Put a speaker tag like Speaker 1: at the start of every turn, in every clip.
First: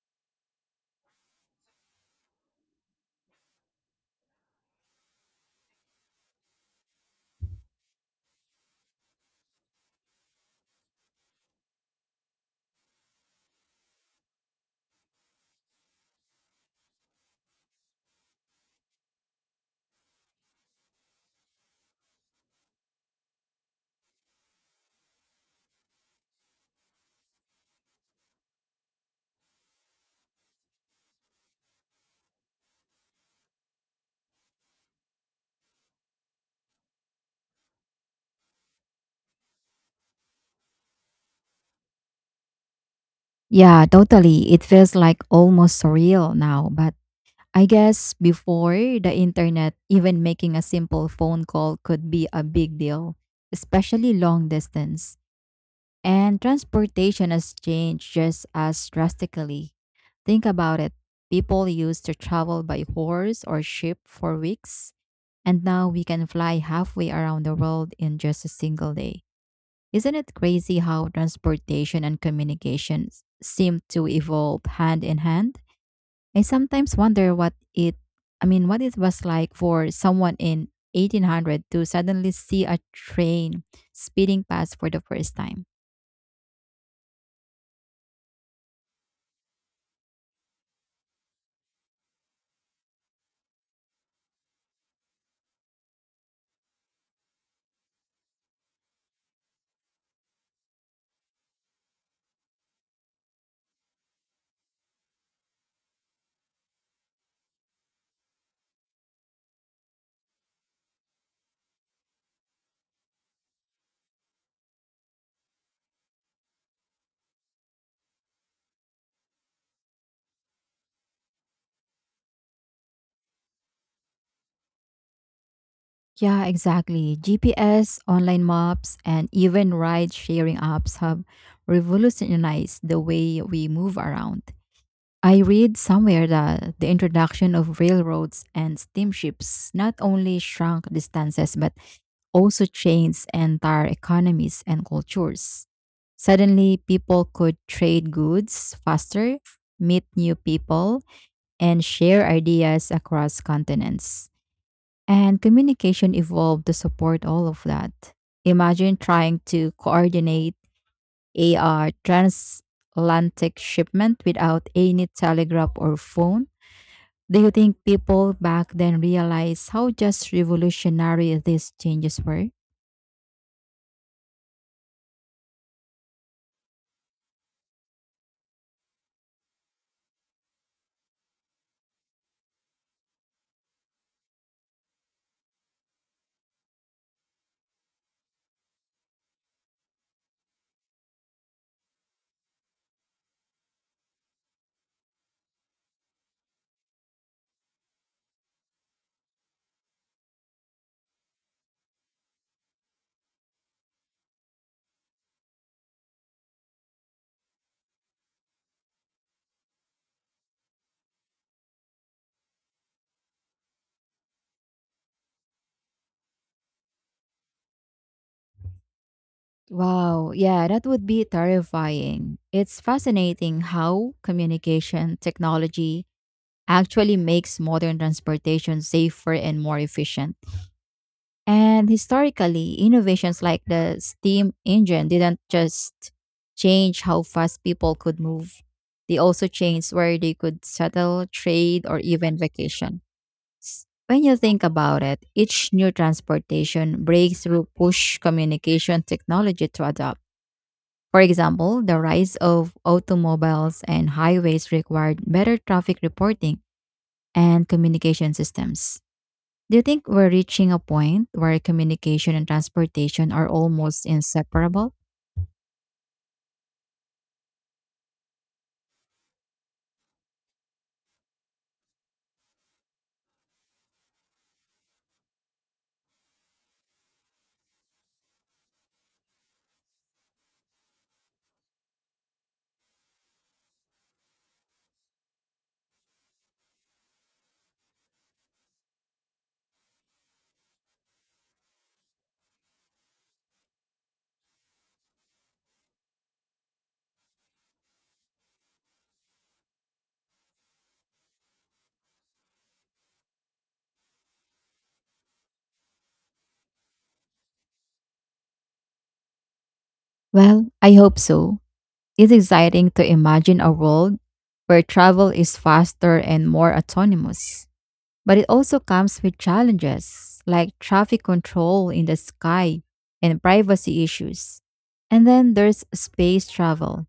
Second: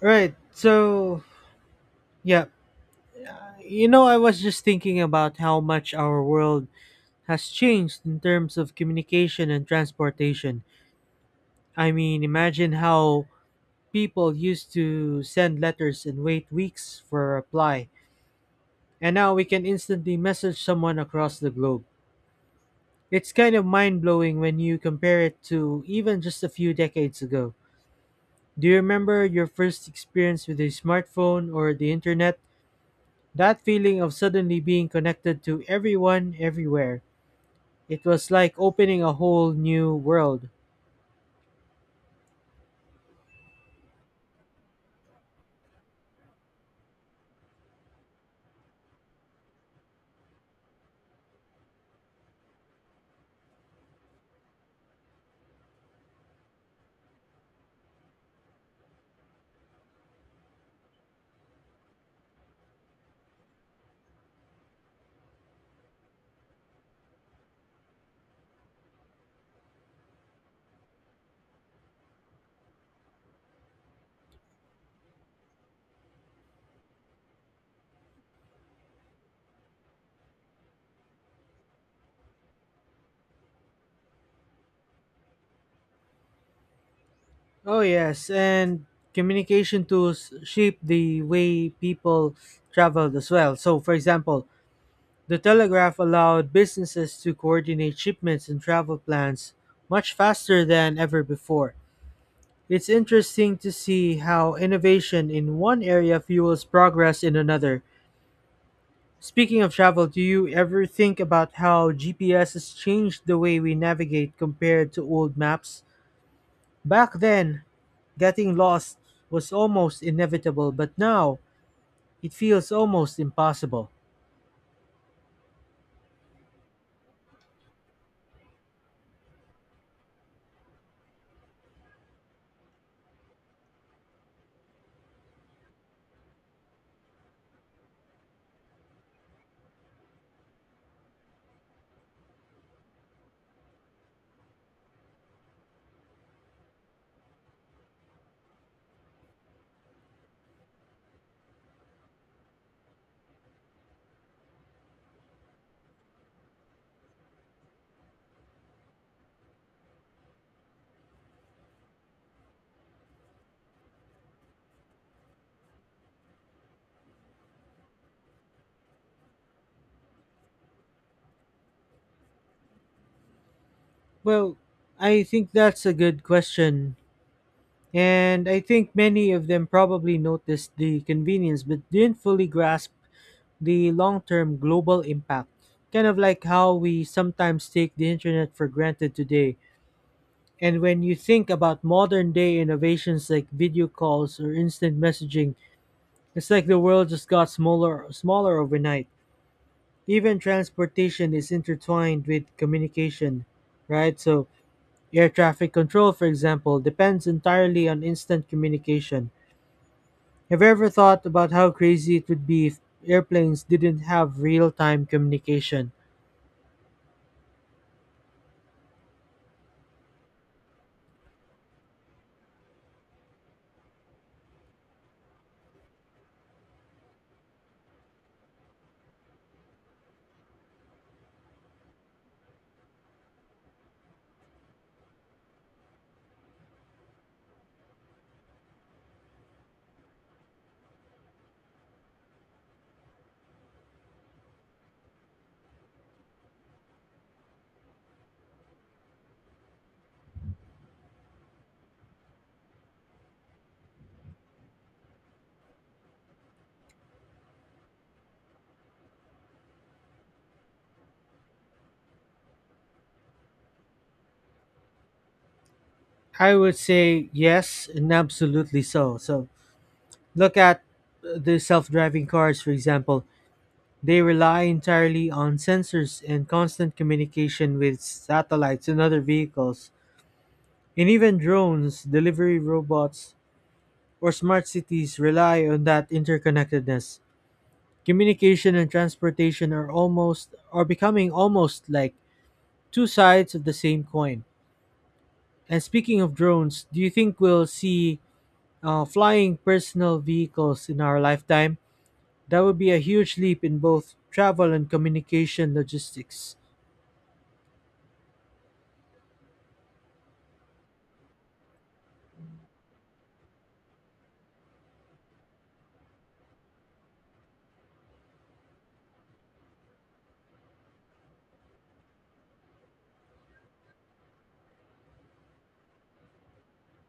Speaker 1: Right. So, yeah. I was just thinking about how much our world has changed in terms of communication and transportation. I mean, imagine how people used to send letters and wait weeks for a reply, and now we can instantly message someone across the globe. It's kind of mind blowing when you compare it to even just a few decades ago. Do you remember your first experience with a smartphone or the internet? That feeling of suddenly being connected to everyone everywhere. It was like opening a whole new world.
Speaker 2: Yeah, totally. It feels like almost surreal now, but I guess before the internet, even making a simple phone call could be a big deal, especially long distance. And transportation has changed just as drastically. Think about it. People used to travel by horse or ship for weeks, and now we can fly halfway around the world in just a single day. Isn't it crazy how transportation and communications seem to evolve hand in hand? I sometimes wonder what it I mean, what it was like for someone in 1800 to suddenly see a train speeding past for the first time.
Speaker 1: Oh, yes, and communication tools shape the way people traveled as well. So, for example, the telegraph allowed businesses to coordinate shipments and travel plans much faster than ever before. It's interesting to see how innovation in one area fuels progress in another. Speaking of travel, do you ever think about how GPS has changed the way we navigate compared to old maps? Back then, getting lost was almost inevitable, but now it feels almost impossible.
Speaker 2: Yeah, exactly. GPS, online maps, and even ride sharing apps have revolutionized the way we move around. I read somewhere that the introduction of railroads and steamships not only shrunk distances but also changed entire economies and cultures. Suddenly, people could trade goods faster, meet new people, and share ideas across continents. And communication evolved to support all of that. Imagine trying to coordinate AR transatlantic shipment without any telegraph or phone. Do you think people back then realized how just revolutionary these changes were?
Speaker 1: Well, I think that's a good question. And I think many of them probably noticed the convenience but didn't fully grasp the long term global impact. Kind of like how we sometimes take the internet for granted today. And when you think about modern day innovations like video calls or instant messaging, it's like the world just got smaller overnight. Even transportation is intertwined with communication, right? So air traffic control, for example, depends entirely on instant communication. Have you ever thought about how crazy it would be if airplanes didn't have real time communication?
Speaker 2: Wow, yeah, that would be terrifying. It's fascinating how communication technology actually makes modern transportation safer and more efficient. And historically, innovations like the steam engine didn't just change how fast people could move, they also changed where they could settle, trade, or even vacation. When you think about it, each new transportation breakthrough push communication technology to adopt. For example, the rise of automobiles and highways required better traffic reporting and communication systems. Do you think we're reaching a point where communication and transportation are almost inseparable?
Speaker 1: I would say yes, and absolutely so. So look at the self driving cars, for example. They rely entirely on sensors and constant communication with satellites and other vehicles. And even drones, delivery robots, or smart cities rely on that interconnectedness. Communication and transportation are becoming almost like two sides of the same coin. And speaking of drones, do you think we'll see flying personal vehicles in our lifetime? That would be a huge leap in both travel and communication logistics.
Speaker 2: Well, I hope so. It's exciting to imagine a world where travel is faster and more autonomous. But it also comes with challenges like traffic control in the sky and privacy issues. And then there's space travel.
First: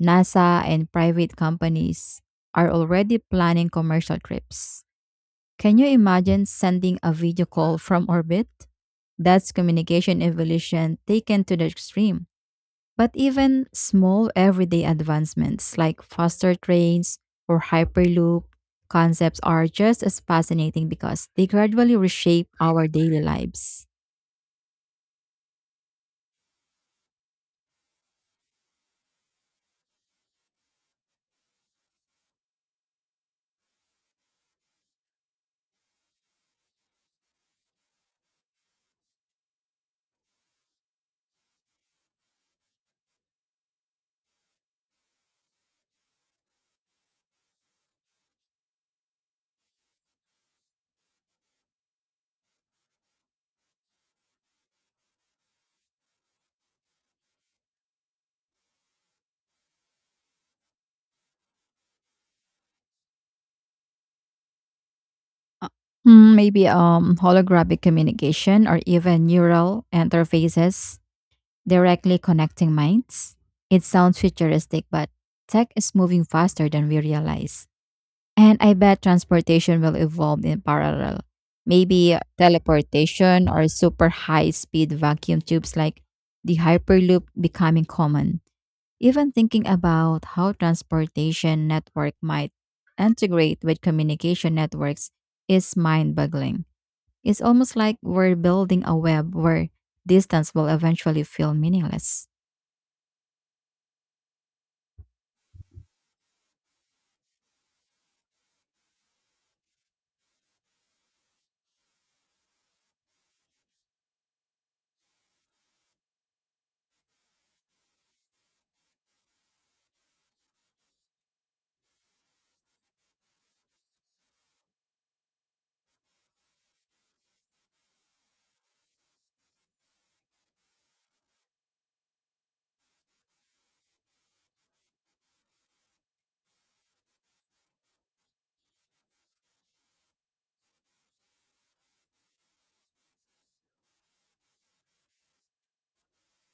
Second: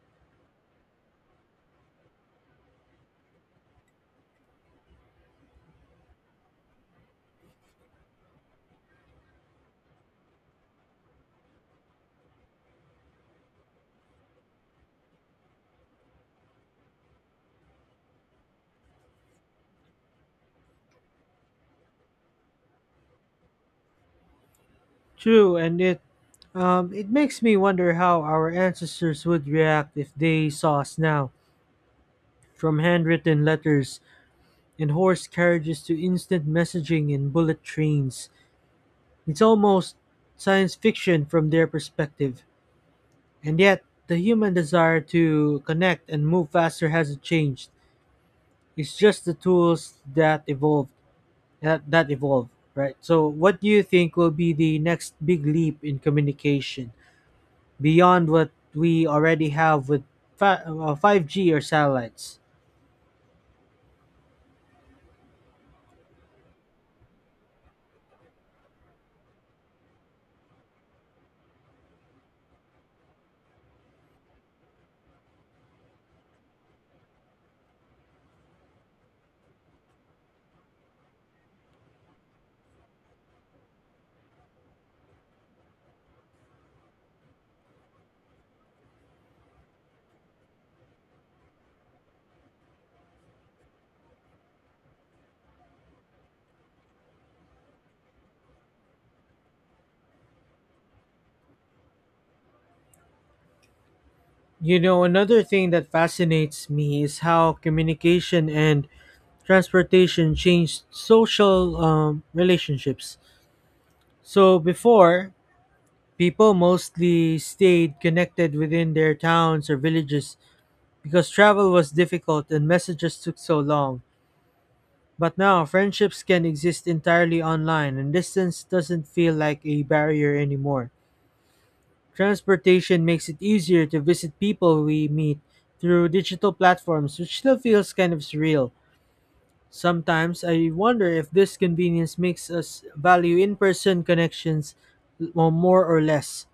Speaker 2: NASA and private companies are already planning commercial trips. Can you imagine sending a video call from orbit? That's communication evolution taken to the extreme. But even small everyday advancements like faster trains or Hyperloop concepts are just as fascinating because they gradually reshape our daily lives.
Speaker 1: True, and it makes me wonder how our ancestors would react if they saw us now, from handwritten letters and horse carriages to instant messaging and bullet trains. It's almost science fiction from their perspective. And yet, the human desire to connect and move faster hasn't changed. It's just the tools that evolve, right? So, what do you think will be the next big leap in communication? Beyond what we already have with 5G or satellites.
Speaker 2: Uh, Maybe holographic communication or even neural interfaces directly connecting minds. It sounds futuristic, but tech is moving faster than we realize. And I bet transportation will evolve in parallel. Maybe teleportation or super high speed vacuum tubes like the Hyperloop becoming common. Even thinking about how transportation network might integrate with communication networks is mind boggling. It's almost like we're building a web where distance will eventually feel meaningless.
Speaker 1: You know, another thing that fascinates me is how communication and transportation changed social relationships. So before, people mostly stayed connected within their towns or villages because travel was difficult and messages took so long. But now, friendships can exist entirely online, and distance doesn't feel like a barrier anymore. Transportation makes it easier to visit people we meet through digital platforms, which still feels kind of surreal. Sometimes I wonder if this convenience makes us value in person connections more or less.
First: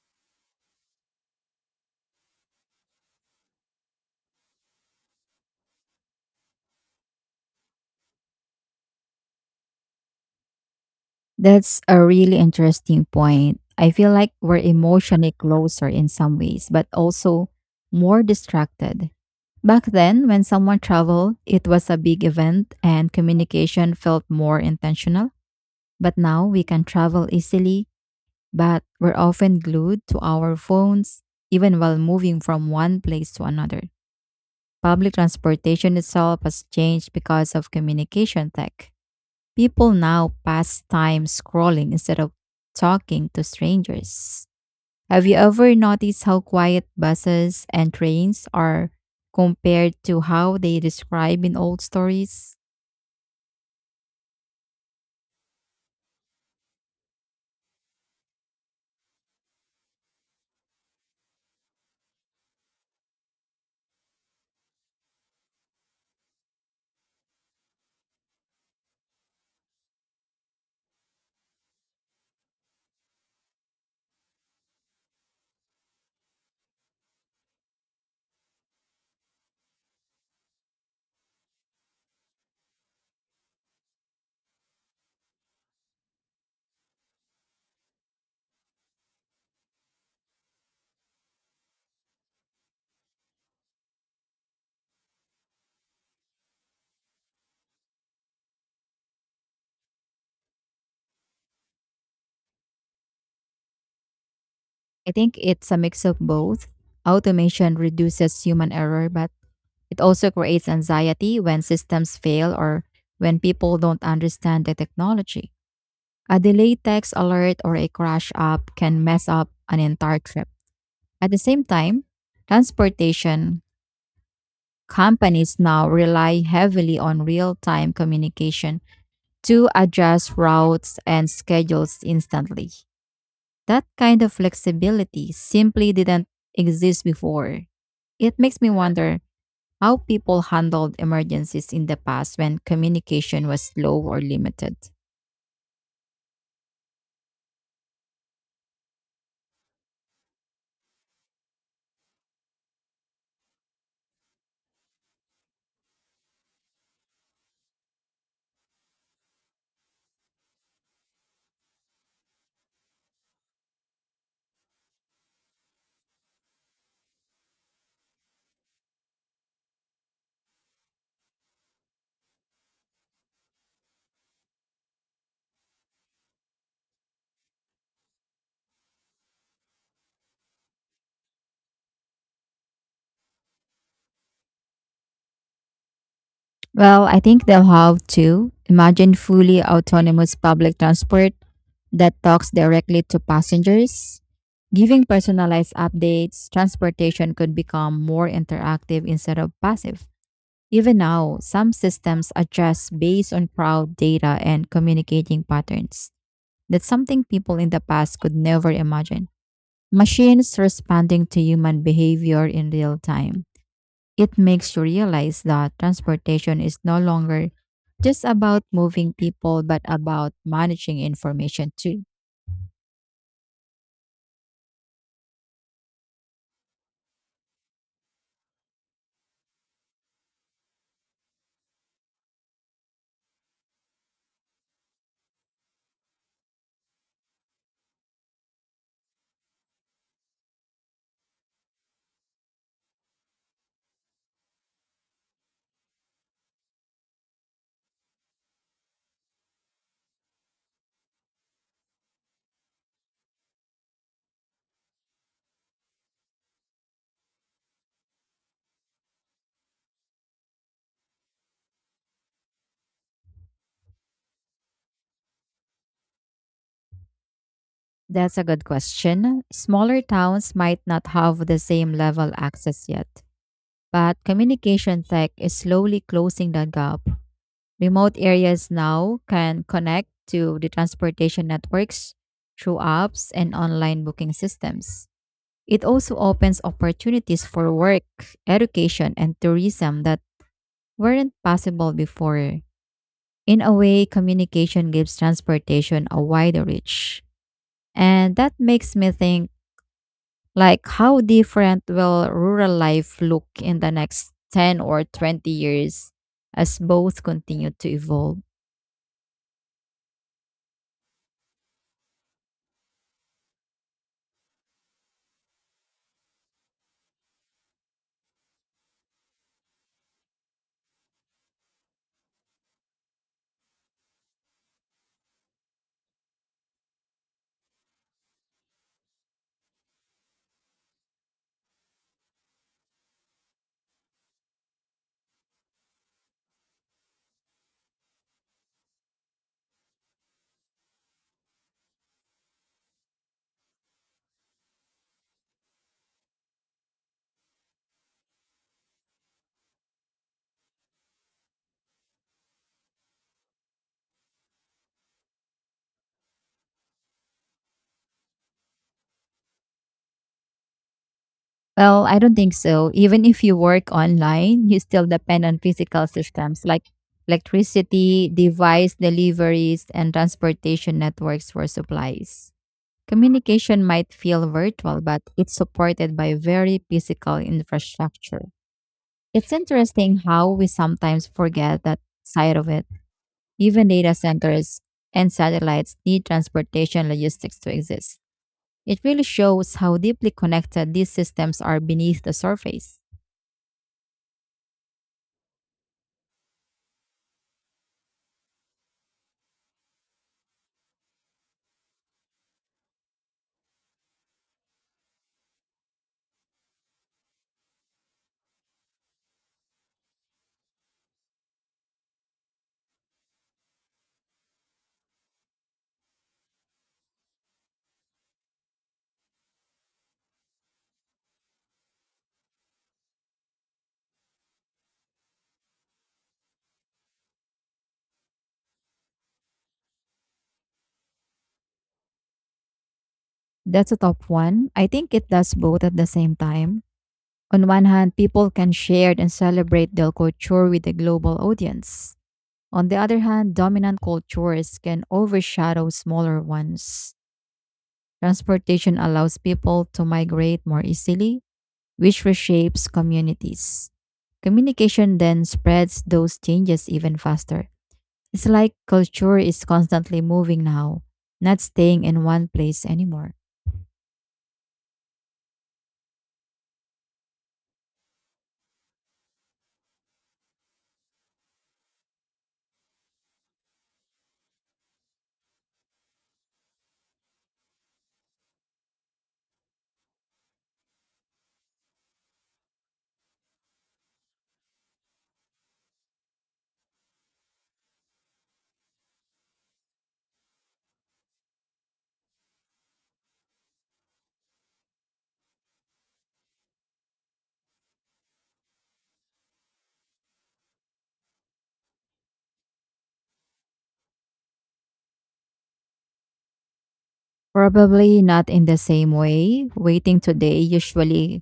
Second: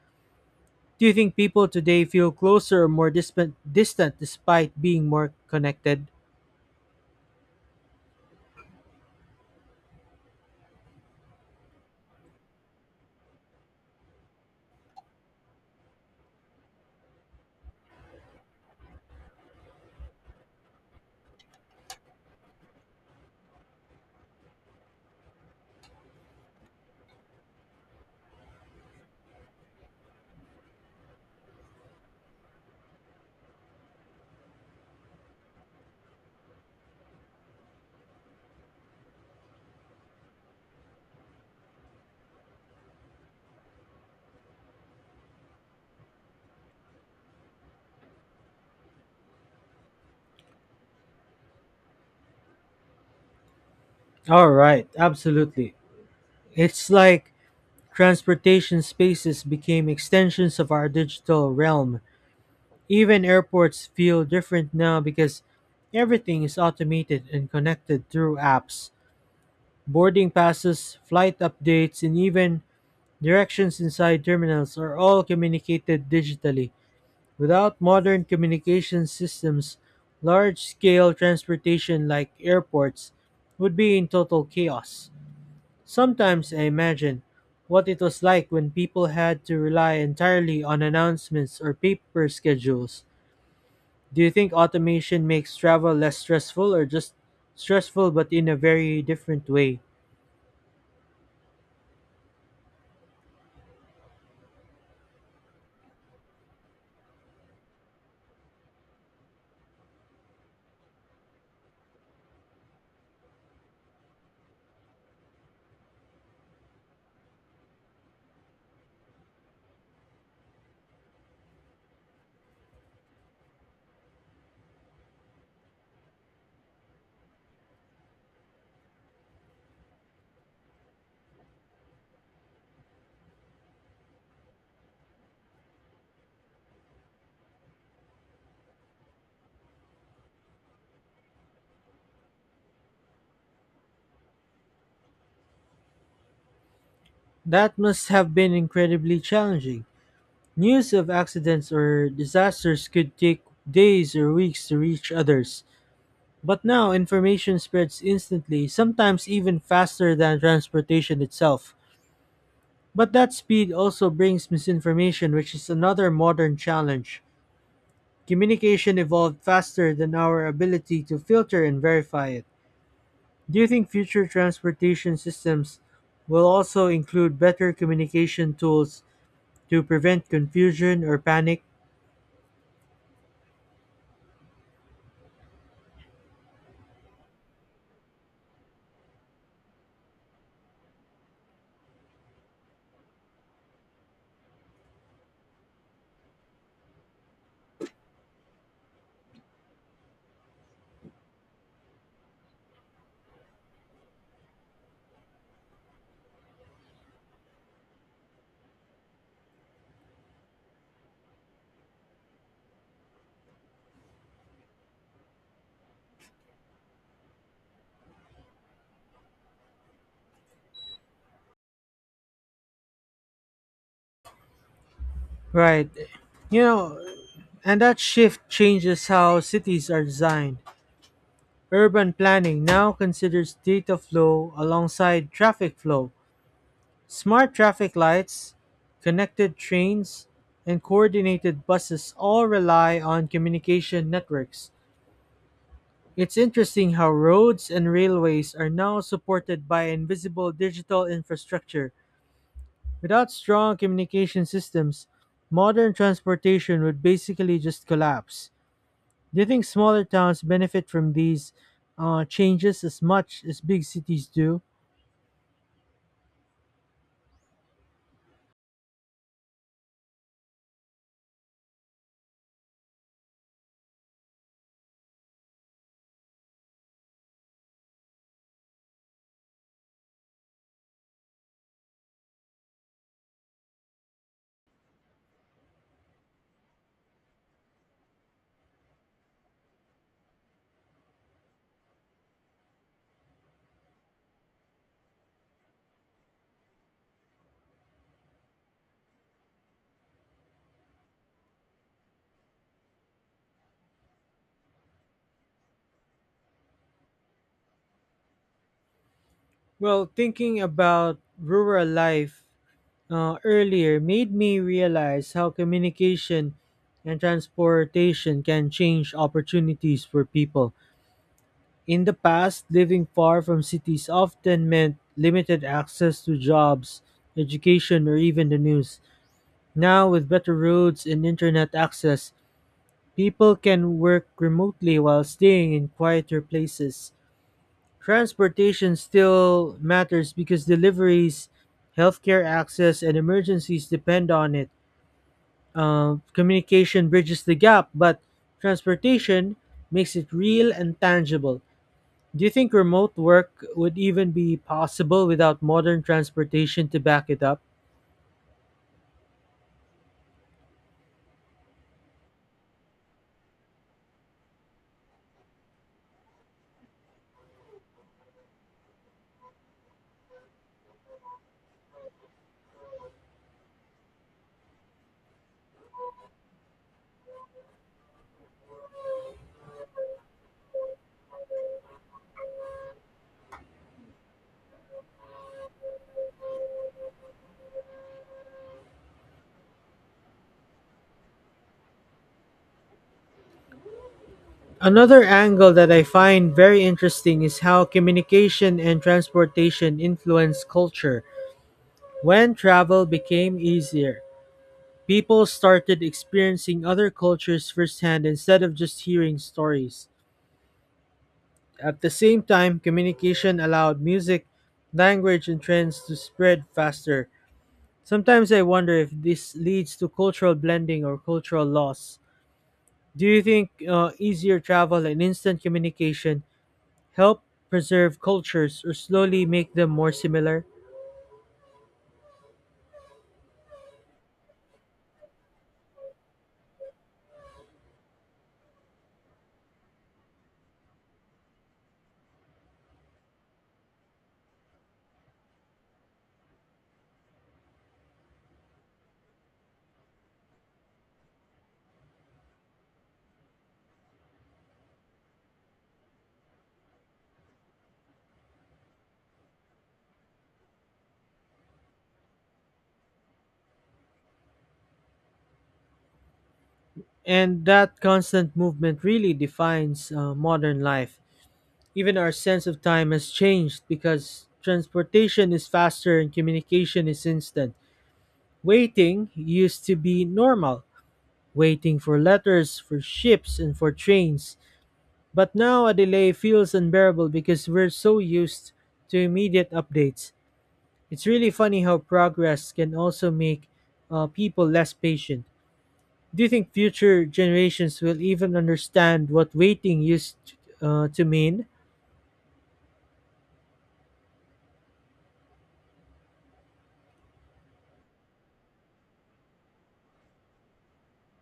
Speaker 1: Do you think people today feel closer or more distant despite being more connected?
Speaker 2: That's a really interesting point. I feel like we're emotionally closer in some ways, but also more distracted. Back then, when someone traveled, it was a big event and communication felt more intentional. But now we can travel easily, but we're often glued to our phones, even while moving from one place to another. Public transportation itself has changed because of communication tech. People now pass time scrolling instead of talking to strangers. Have you ever noticed how quiet buses and trains are compared to how they describe in old stories?
Speaker 1: All right, absolutely. It's like transportation spaces became extensions of our digital realm. Even airports feel different now because everything is automated and connected through apps. Boarding passes, flight updates, and even directions inside terminals are all communicated digitally. Without modern communication systems, large scale transportation like airports would be in total chaos. Sometimes I imagine what it was like when people had to rely entirely on announcements or paper schedules. Do you think automation makes travel less stressful or just stressful but in a very different way?
Speaker 2: I think it's a mix of both. Automation reduces human error, but it also creates anxiety when systems fail or when people don't understand the technology. A delayed text alert or a crash app can mess up an entire trip. At the same time, transportation companies now rely heavily on real time communication to adjust routes and schedules instantly. That kind of flexibility simply didn't exist before. It makes me wonder how people handled emergencies in the past when communication was slow or limited.
Speaker 1: That must have been incredibly challenging. News of accidents or disasters could take days or weeks to reach others. But now information spreads instantly, sometimes even faster than transportation itself. But that speed also brings misinformation, which is another modern challenge. Communication evolved faster than our ability to filter and verify it. Do you think future transportation systems will also include better communication tools to prevent confusion or panic?
Speaker 2: Well, I think they'll have to imagine fully autonomous public transport that talks directly to passengers. Giving personalized updates, transportation could become more interactive instead of passive. Even now, some systems adjust based on crowd data and communicating patterns. That's something people in the past could never imagine. Machines responding to human behavior in real time. It makes you realize that transportation is no longer just about moving people, but about managing information too.
Speaker 1: Right. You know, and that shift changes how cities are designed. Urban planning now considers data flow alongside traffic flow. Smart traffic lights, connected trains, and coordinated buses all rely on communication networks. It's interesting how roads and railways are now supported by invisible digital infrastructure. Without strong communication systems, modern transportation would basically just collapse. Do you think smaller towns benefit from these changes as much as big cities do?
Speaker 2: That's a good question. Smaller towns might not have the same level access yet, but communication tech is slowly closing that gap. Remote areas now can connect to the transportation networks through apps and online booking systems. It also opens opportunities for work, education, and tourism that weren't possible before. In a way, communication gives transportation a wider reach. And that makes me think, like, how different will rural life look in the next 10 or 20 years as both continue to evolve?
Speaker 1: Well, thinking about rural life earlier made me realize how communication and transportation can change opportunities for people. In the past, living far from cities often meant limited access to jobs, education, or even the news. Now, with better roads and internet access, people can work remotely while staying in quieter places. Transportation still matters because deliveries, healthcare access, and emergencies depend on it. Communication bridges the gap, but transportation makes it real and tangible. Do you think remote work would even be possible without modern transportation to back it up?
Speaker 2: Well, I don't think so. Even if you work online, you still depend on physical systems like electricity, device deliveries, and transportation networks for supplies. Communication might feel virtual, but it's supported by very physical infrastructure. It's interesting how we sometimes forget that side of it. Even data centers and satellites need transportation logistics to exist. It really shows how deeply connected these systems are beneath the surface.
Speaker 1: Another angle that I find very interesting is how communication and transportation influenced culture. When travel became easier, people started experiencing other cultures firsthand instead of just hearing stories. At the same time, communication allowed music, language, and trends to spread faster. Sometimes I wonder if this leads to cultural blending or cultural loss. Do you think easier travel and instant communication help preserve cultures or slowly make them more similar?
Speaker 2: That's a top one. I think it does both at the same time. On one hand, people can share and celebrate their culture with a global audience. On the other hand, dominant cultures can overshadow smaller ones. Transportation allows people to migrate more easily, which reshapes communities. Communication then spreads those changes even faster. It's like culture is constantly moving now, not staying in one place anymore.
Speaker 1: And that constant movement really defines modern life. Even our sense of time has changed because transportation is faster and communication is instant. Waiting used to be normal, waiting for letters, for ships, and for trains. But now a delay feels unbearable because we're so used to immediate updates. It's really funny how progress can also make people less patient. Do you think future generations will even understand what waiting used to mean?
Speaker 2: Probably not in the same way. Waiting today usually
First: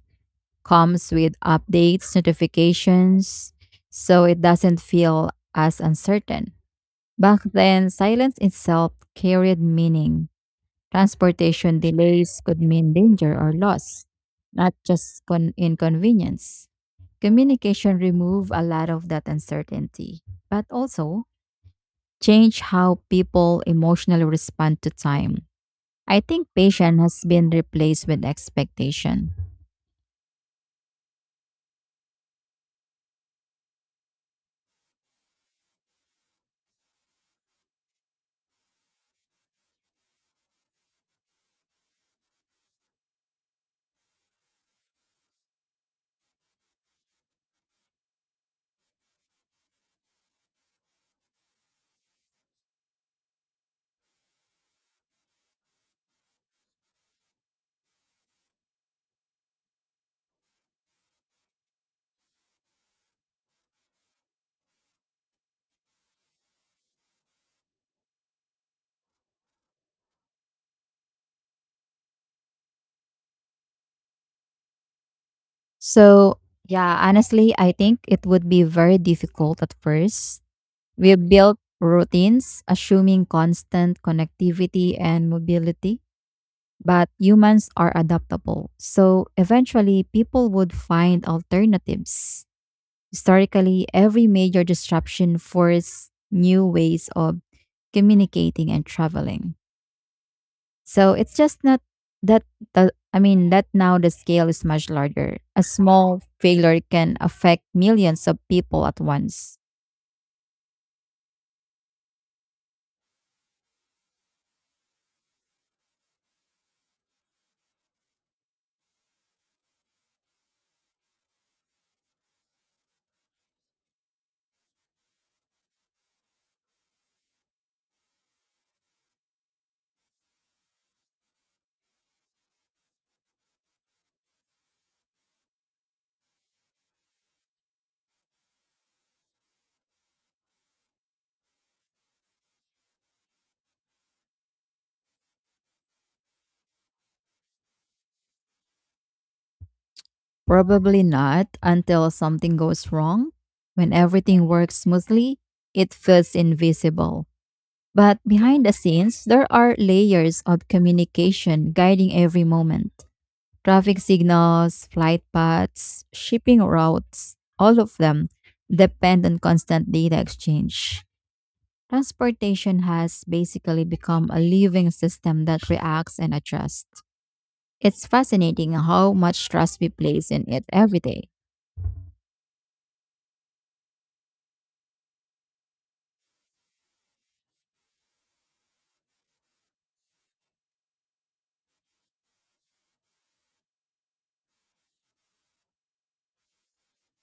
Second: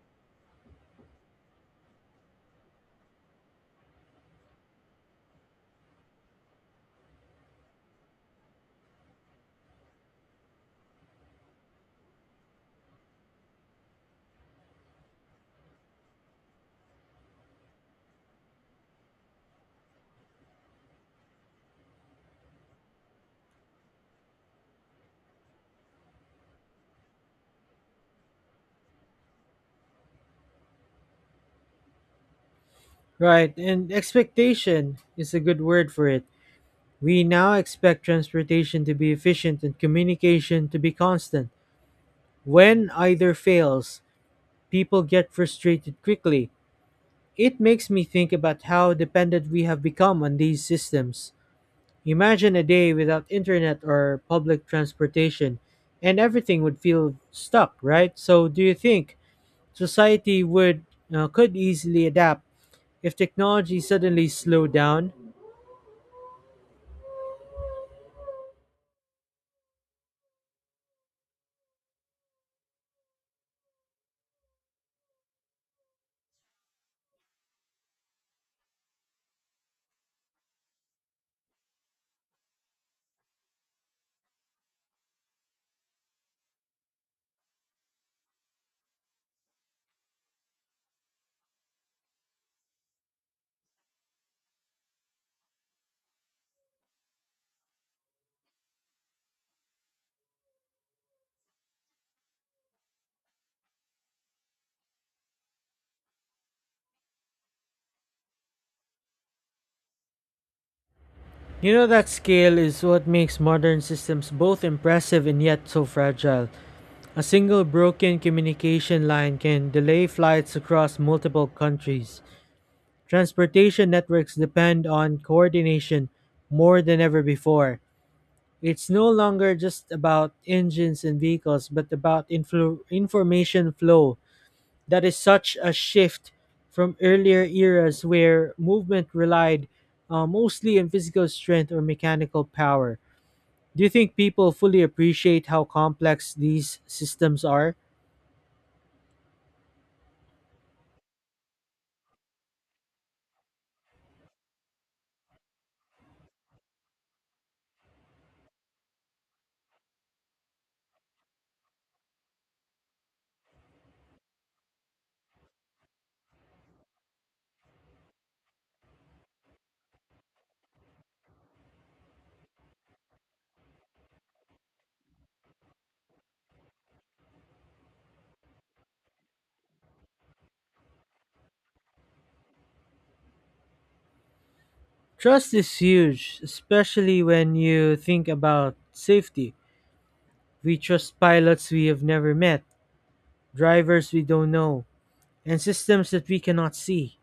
Speaker 2: comes with updates, notifications, so it doesn't feel as uncertain. Back then, silence itself carried meaning. Transportation delays could mean danger or loss, not just inconvenience. Communication remove a lot of that uncertainty, but also change how people emotionally respond to time. I think patience has been replaced with expectation.
Speaker 1: Right, and expectation is a good word for it. We now expect transportation to be efficient and communication to be constant. When either fails, people get frustrated quickly. It makes me think about how dependent we have become on these systems. Imagine a day without internet or public transportation, and everything would feel stuck, right? So, do you think society would could easily adapt if technology suddenly slowed down?
Speaker 2: So, yeah, honestly, I think it would be very difficult at first. We built routines assuming constant connectivity and mobility, but humans are adaptable. So eventually, people would find alternatives. Historically, every major disruption forced new ways of communicating and traveling. So it's just not that, I mean, that now the scale is much larger. A small failure can affect millions of people at once.
Speaker 1: You know that scale is what makes modern systems both impressive and yet so fragile. A single broken communication line can delay flights across multiple countries. Transportation networks depend on coordination more than ever before. It's no longer just about engines and vehicles, but about information flow. That is such a shift from earlier eras where movement relied mostly on physical strength or mechanical power. Do you think people fully appreciate how complex these systems are?
Speaker 2: Probably not until something goes wrong. When everything works smoothly, it feels invisible. But behind the scenes, there are layers of communication guiding every moment. Traffic signals, flight paths, shipping routes, all of them depend on constant data exchange. Transportation has basically become a living system that reacts and adjusts. It's fascinating how much trust we place in it every day.
Speaker 1: Trust is huge, especially when you think about safety. We trust pilots we have never met, drivers we don't know, and systems that we cannot see.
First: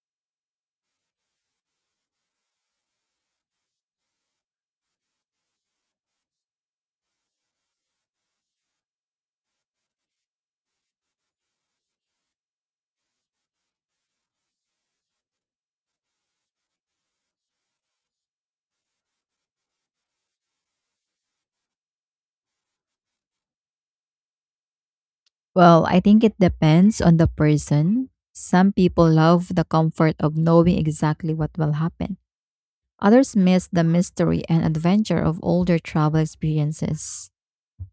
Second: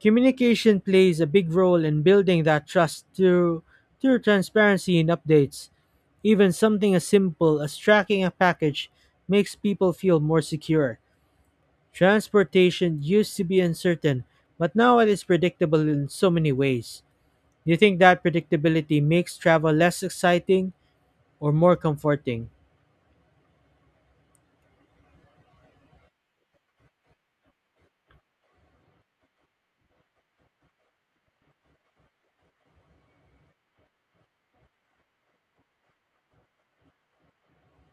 Speaker 1: Communication plays a big role in building that trust through transparency and updates. Even something as simple as tracking a package makes people feel more secure. Transportation used to be uncertain, but now it is predictable in so many ways. Do you think that predictability makes travel less exciting or more comforting?
Speaker 2: Well, I think it depends on the person. Some people love the comfort of knowing exactly what will happen. Others miss the mystery and adventure of older travel experiences.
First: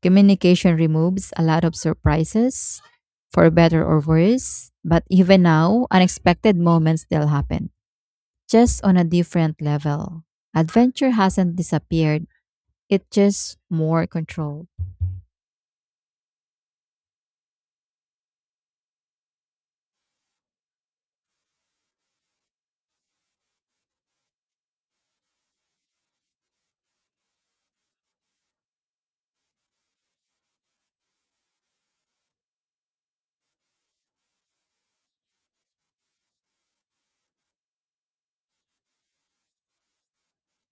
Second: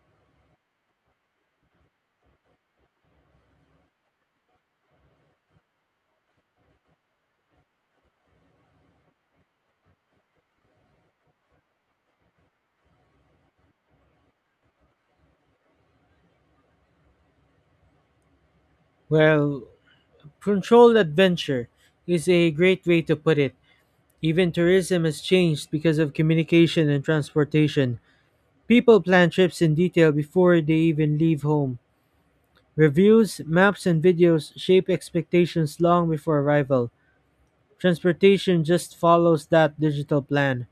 Speaker 2: Communication removes a lot of surprises, for better or worse, but even now, unexpected moments still happen, just on a different level. Adventure hasn't disappeared, it's just more controlled.
Speaker 1: Well, controlled adventure is a great way to put it. Even tourism has changed because of communication and transportation. People plan trips in detail before they even leave home. Reviews, maps, and videos shape expectations long before arrival. Transportation just follows that digital plan.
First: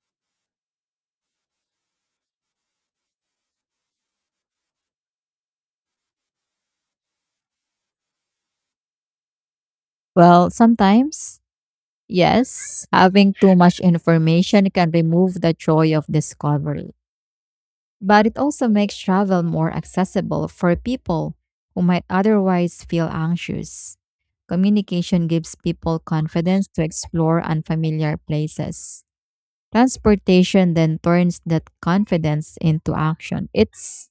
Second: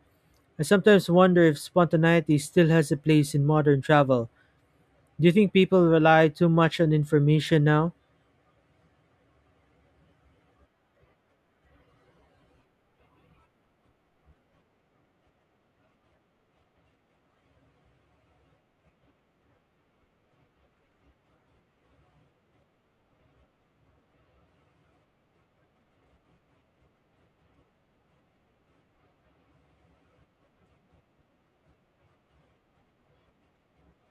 Speaker 1: I sometimes wonder if spontaneity still has a place in modern travel. Do you think people rely too much on information now?
Speaker 2: Well, sometimes, yes, having too much information can remove the joy of discovery, but it also makes travel more accessible for people who might otherwise feel anxious. Communication gives people confidence to explore unfamiliar places. Transportation then turns that confidence into action. It's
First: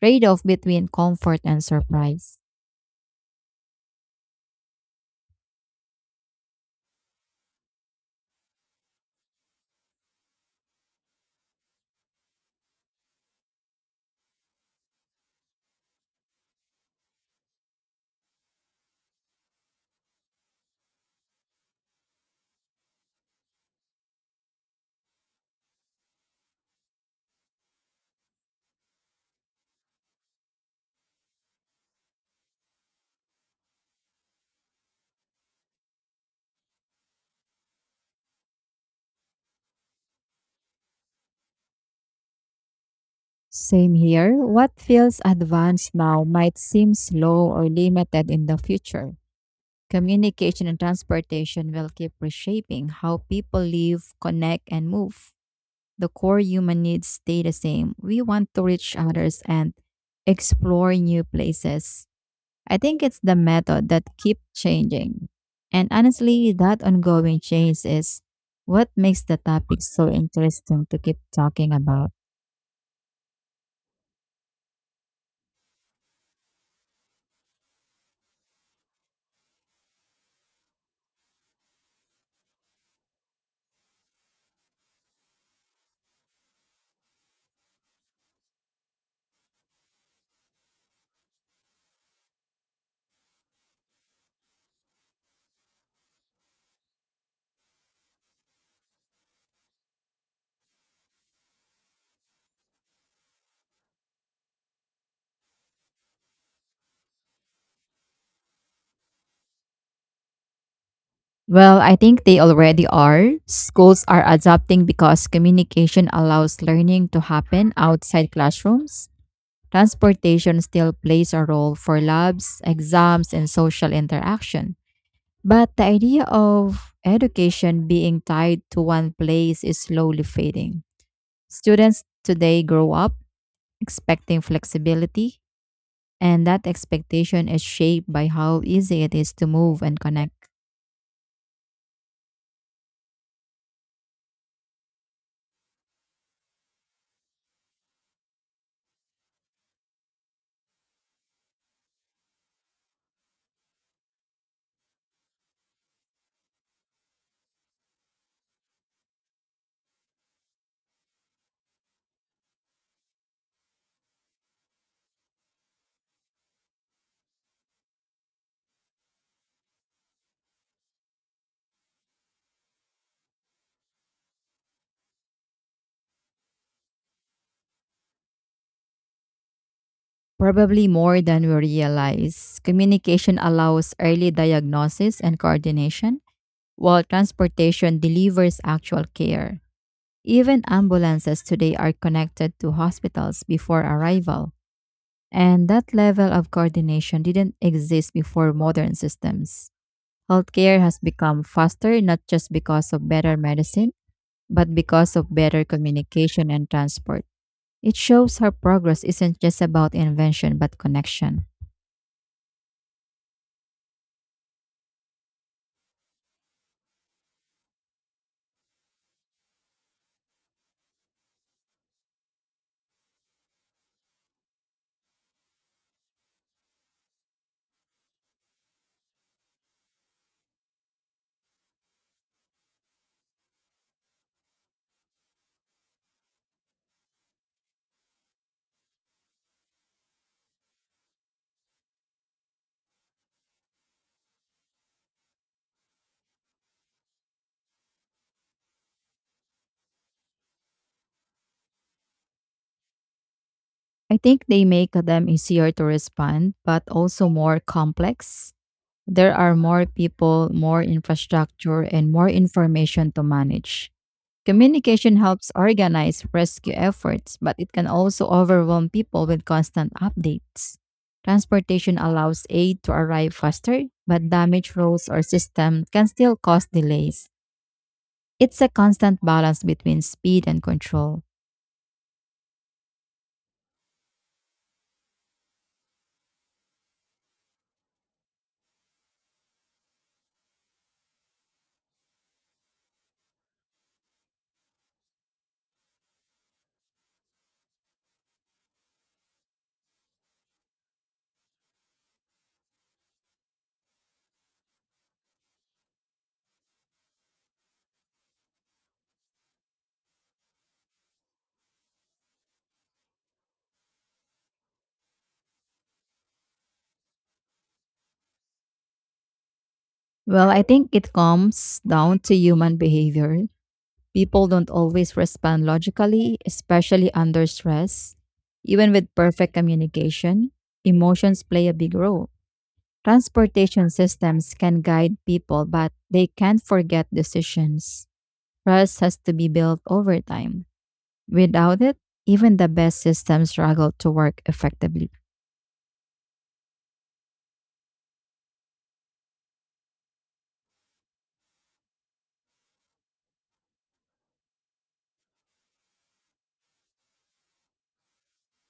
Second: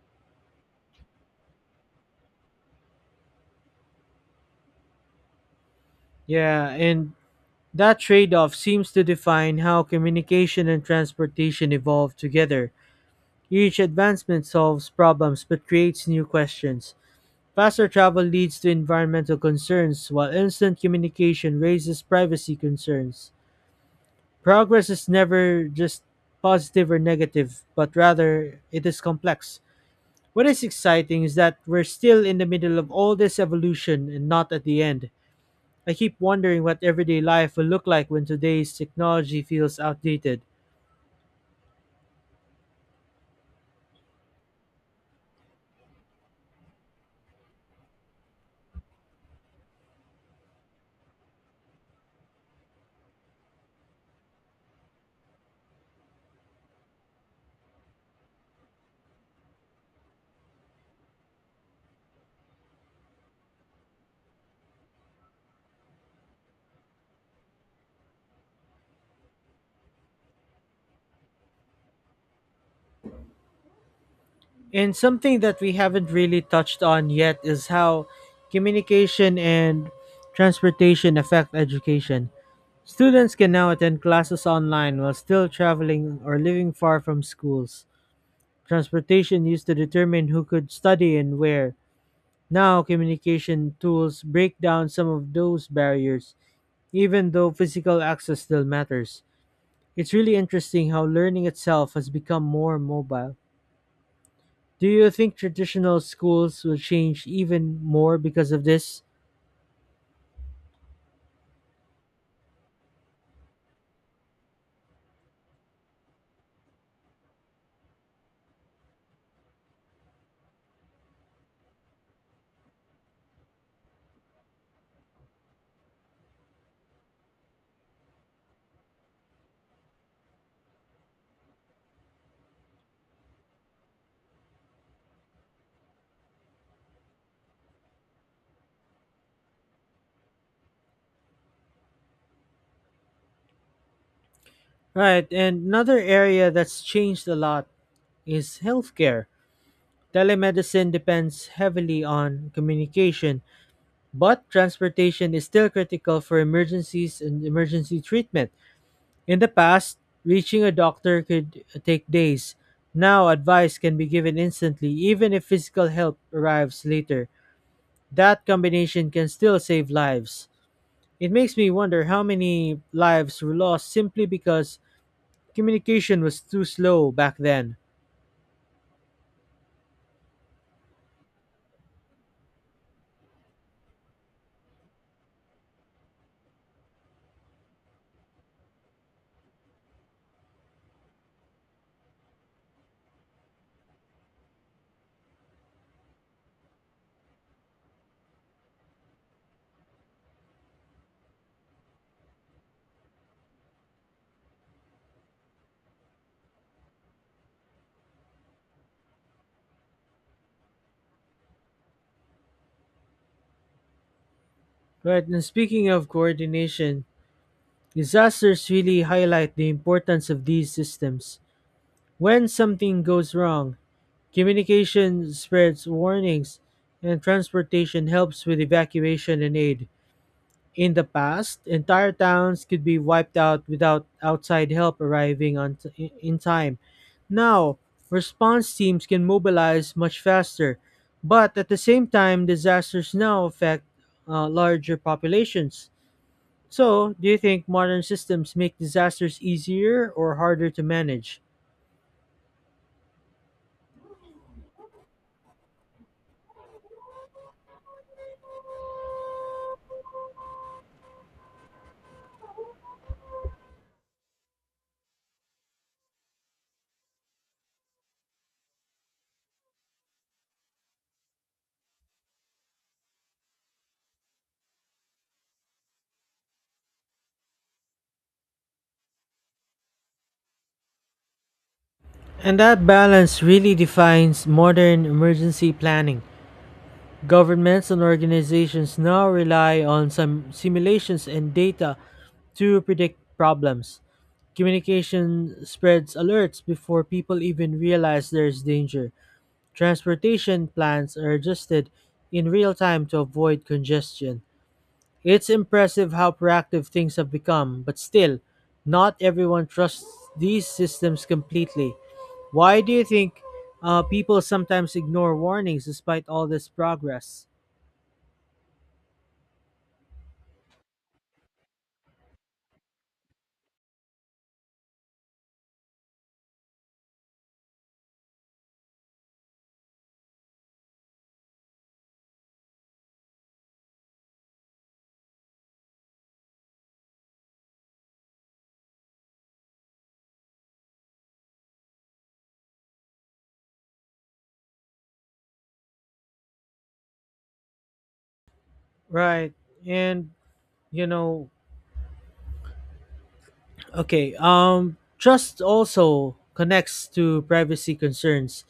Speaker 2: trade-off between comfort and surprise.
Speaker 1: Yeah, and that trade off seems to define how communication and transportation evolve together. Each advancement solves problems but creates new questions. Faster travel leads to environmental concerns, while instant communication raises privacy concerns. Progress is never just positive or negative, but rather it is complex. What is exciting is that we're still in the middle of all this evolution and not at the end. I keep wondering what everyday life will look like when today's technology feels outdated.
Speaker 2: Same here. What feels advanced now might seem slow or limited in the future. Communication and transportation will keep reshaping how people live, connect, and move. The core human needs stay the same. We want to reach others and explore new places. I think it's the method that keeps changing. And honestly, that ongoing change is what makes the topic so interesting to keep talking about.
Speaker 1: And something that we haven't really touched on yet is how communication and transportation affect education. Students can now attend classes online while still traveling or living far from schools. Transportation used to determine who could study and where. Now, communication tools break down some of those barriers, even though physical access still matters. It's really interesting how learning itself has become more mobile. Do you think traditional schools will change even more because of this?
Speaker 2: Well, I think they already are. Schools are adapting because communication allows learning to happen outside classrooms. Transportation still plays a role for labs, exams, and social interaction. But the idea of education being tied to one place is slowly fading. Students today grow up expecting flexibility, and that expectation is shaped by how easy it is to move and connect.
Speaker 1: Right, and another area that's changed a lot is healthcare. Telemedicine depends heavily on communication, but transportation is still critical for emergencies and emergency treatment. In the past, reaching a doctor could take days. Now, advice can be given instantly, even if physical help arrives later. That combination can still save lives. It makes me wonder how many lives were lost simply because communication was too slow back then.
Speaker 2: Probably more than we realize, communication allows early diagnosis and coordination, while transportation delivers actual care. Even ambulances today are connected to hospitals before arrival, and that level of coordination didn't exist before modern systems. Healthcare has become faster not just because of better medicine, but because of better communication and transport. It shows how progress isn't just about invention but connection.
Speaker 1: Right, and speaking of coordination, disasters really highlight the importance of these systems. When something goes wrong, communication spreads warnings and transportation helps with evacuation and aid. In the past, entire towns could be wiped out without outside help arriving in time. Now, response teams can mobilize much faster, but at the same time, disasters now affect larger populations. So, do you think modern systems make disasters easier or harder to manage?
Speaker 2: I think they make them easier to respond, but also more complex. There are more people, more infrastructure, and more information to manage. Communication helps organize rescue efforts, but it can also overwhelm people with constant updates. Transportation allows aid to arrive faster, but damaged roads or systems can still cause delays. It's a constant balance between speed and control.
Speaker 1: And that balance really defines modern emergency planning. Governments and organizations now rely on some simulations and data to predict problems. Communication spreads alerts before people even realize there's danger. Transportation plans are adjusted in real time to avoid congestion. It's impressive how proactive things have become, but still, not everyone trusts these systems completely. Why do you think people sometimes ignore warnings despite all this progress?
Speaker 2: Well, I think it comes down to human behavior. People don't always respond logically, especially under stress. Even with perfect communication, emotions play a big role. Transportation systems can guide people, but they can't forget decisions. Trust has to be built over time. Without it, even the best systems struggle to work effectively.
Speaker 1: Right. And, you know, okay, Trust also connects to privacy concerns.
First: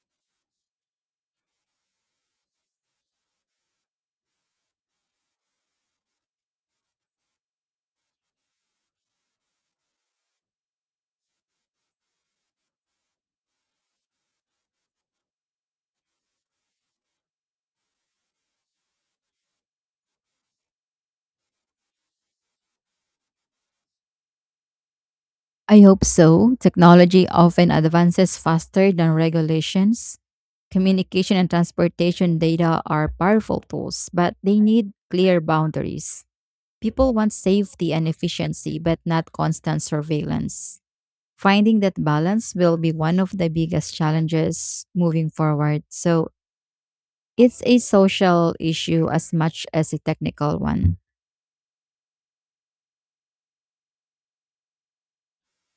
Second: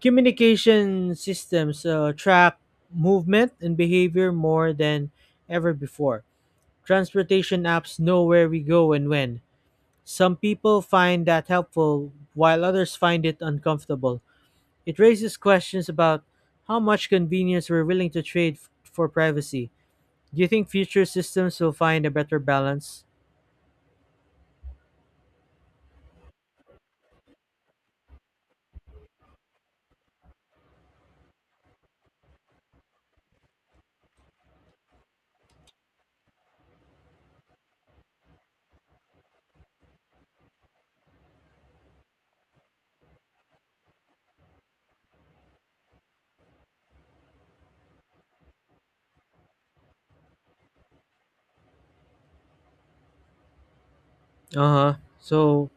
Speaker 1: Communication systems track movement and behavior more than ever before. Transportation apps know where we go and when. Some people find that helpful, while others find it uncomfortable. It raises questions about how much convenience we're willing to for privacy. Do you think future systems will find a better balance?
Speaker 2: I hope so. Technology often advances faster than regulations. Communication and transportation data are powerful tools, but they need clear boundaries. People want safety and efficiency, but not constant surveillance. Finding that balance will be one of the biggest challenges moving forward. So it's a social issue as much as a technical one.
Speaker 1: Uh huh. So,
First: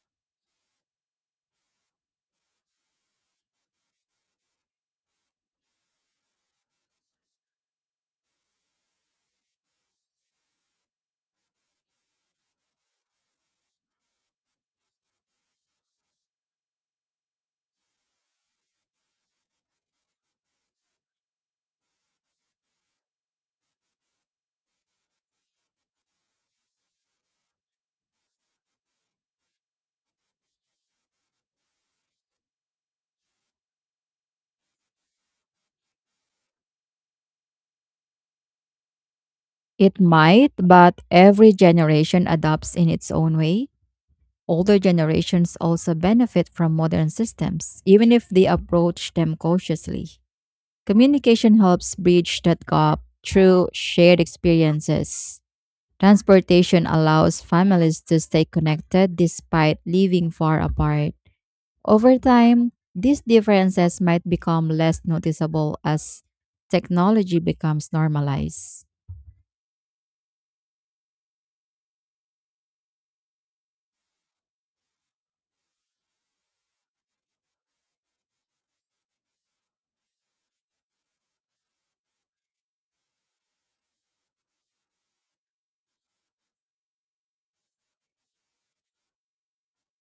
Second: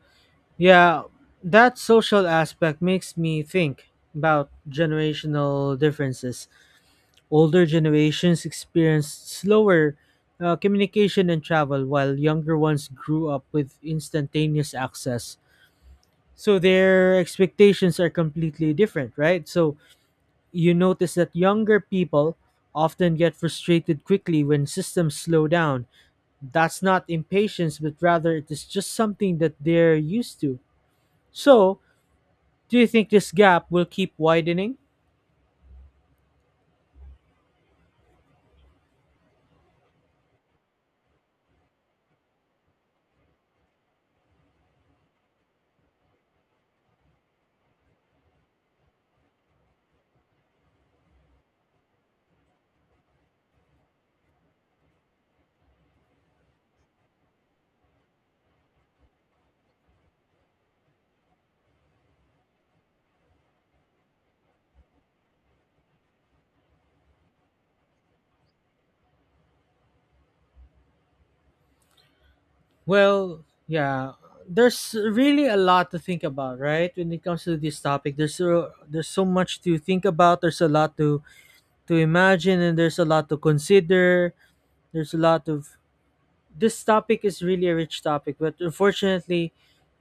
Speaker 1: yeah, that social aspect makes me think about generational differences. Older generations experienced slower communication and travel, while younger ones grew up with instantaneous access. So their expectations are completely different, right? So you notice that younger people often get frustrated quickly when systems slow down. That's not impatience, but rather it is just something that they're used to. So do you think this gap will keep widening?
Speaker 2: It might, but every generation adopts in its own way. Older generations also benefit from modern systems, even if they approach them cautiously. Communication helps bridge that gap through shared experiences. Transportation allows families to stay connected despite living far apart. Over time, these differences might become less noticeable as technology becomes normalized.
Speaker 1: Well yeah there's really a lot to think about, right? When it comes to this topic, there's so much to think about. There's a lot to imagine and there's a lot to consider. There's a lot of, this topic is really a rich topic, but unfortunately,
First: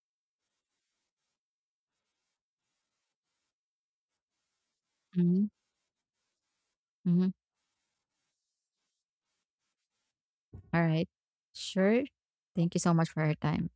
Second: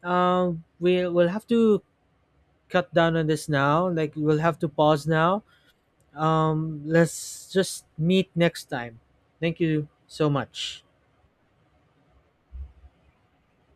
Speaker 1: we will have to cut down on this now. Like, we'll have to pause now.
Speaker 2: Mhm, mhm.
Speaker 1: Let's just meet next time. Thank you so
Speaker 2: All
Speaker 1: much.
Speaker 2: right. Sure. Thank you so much for your time.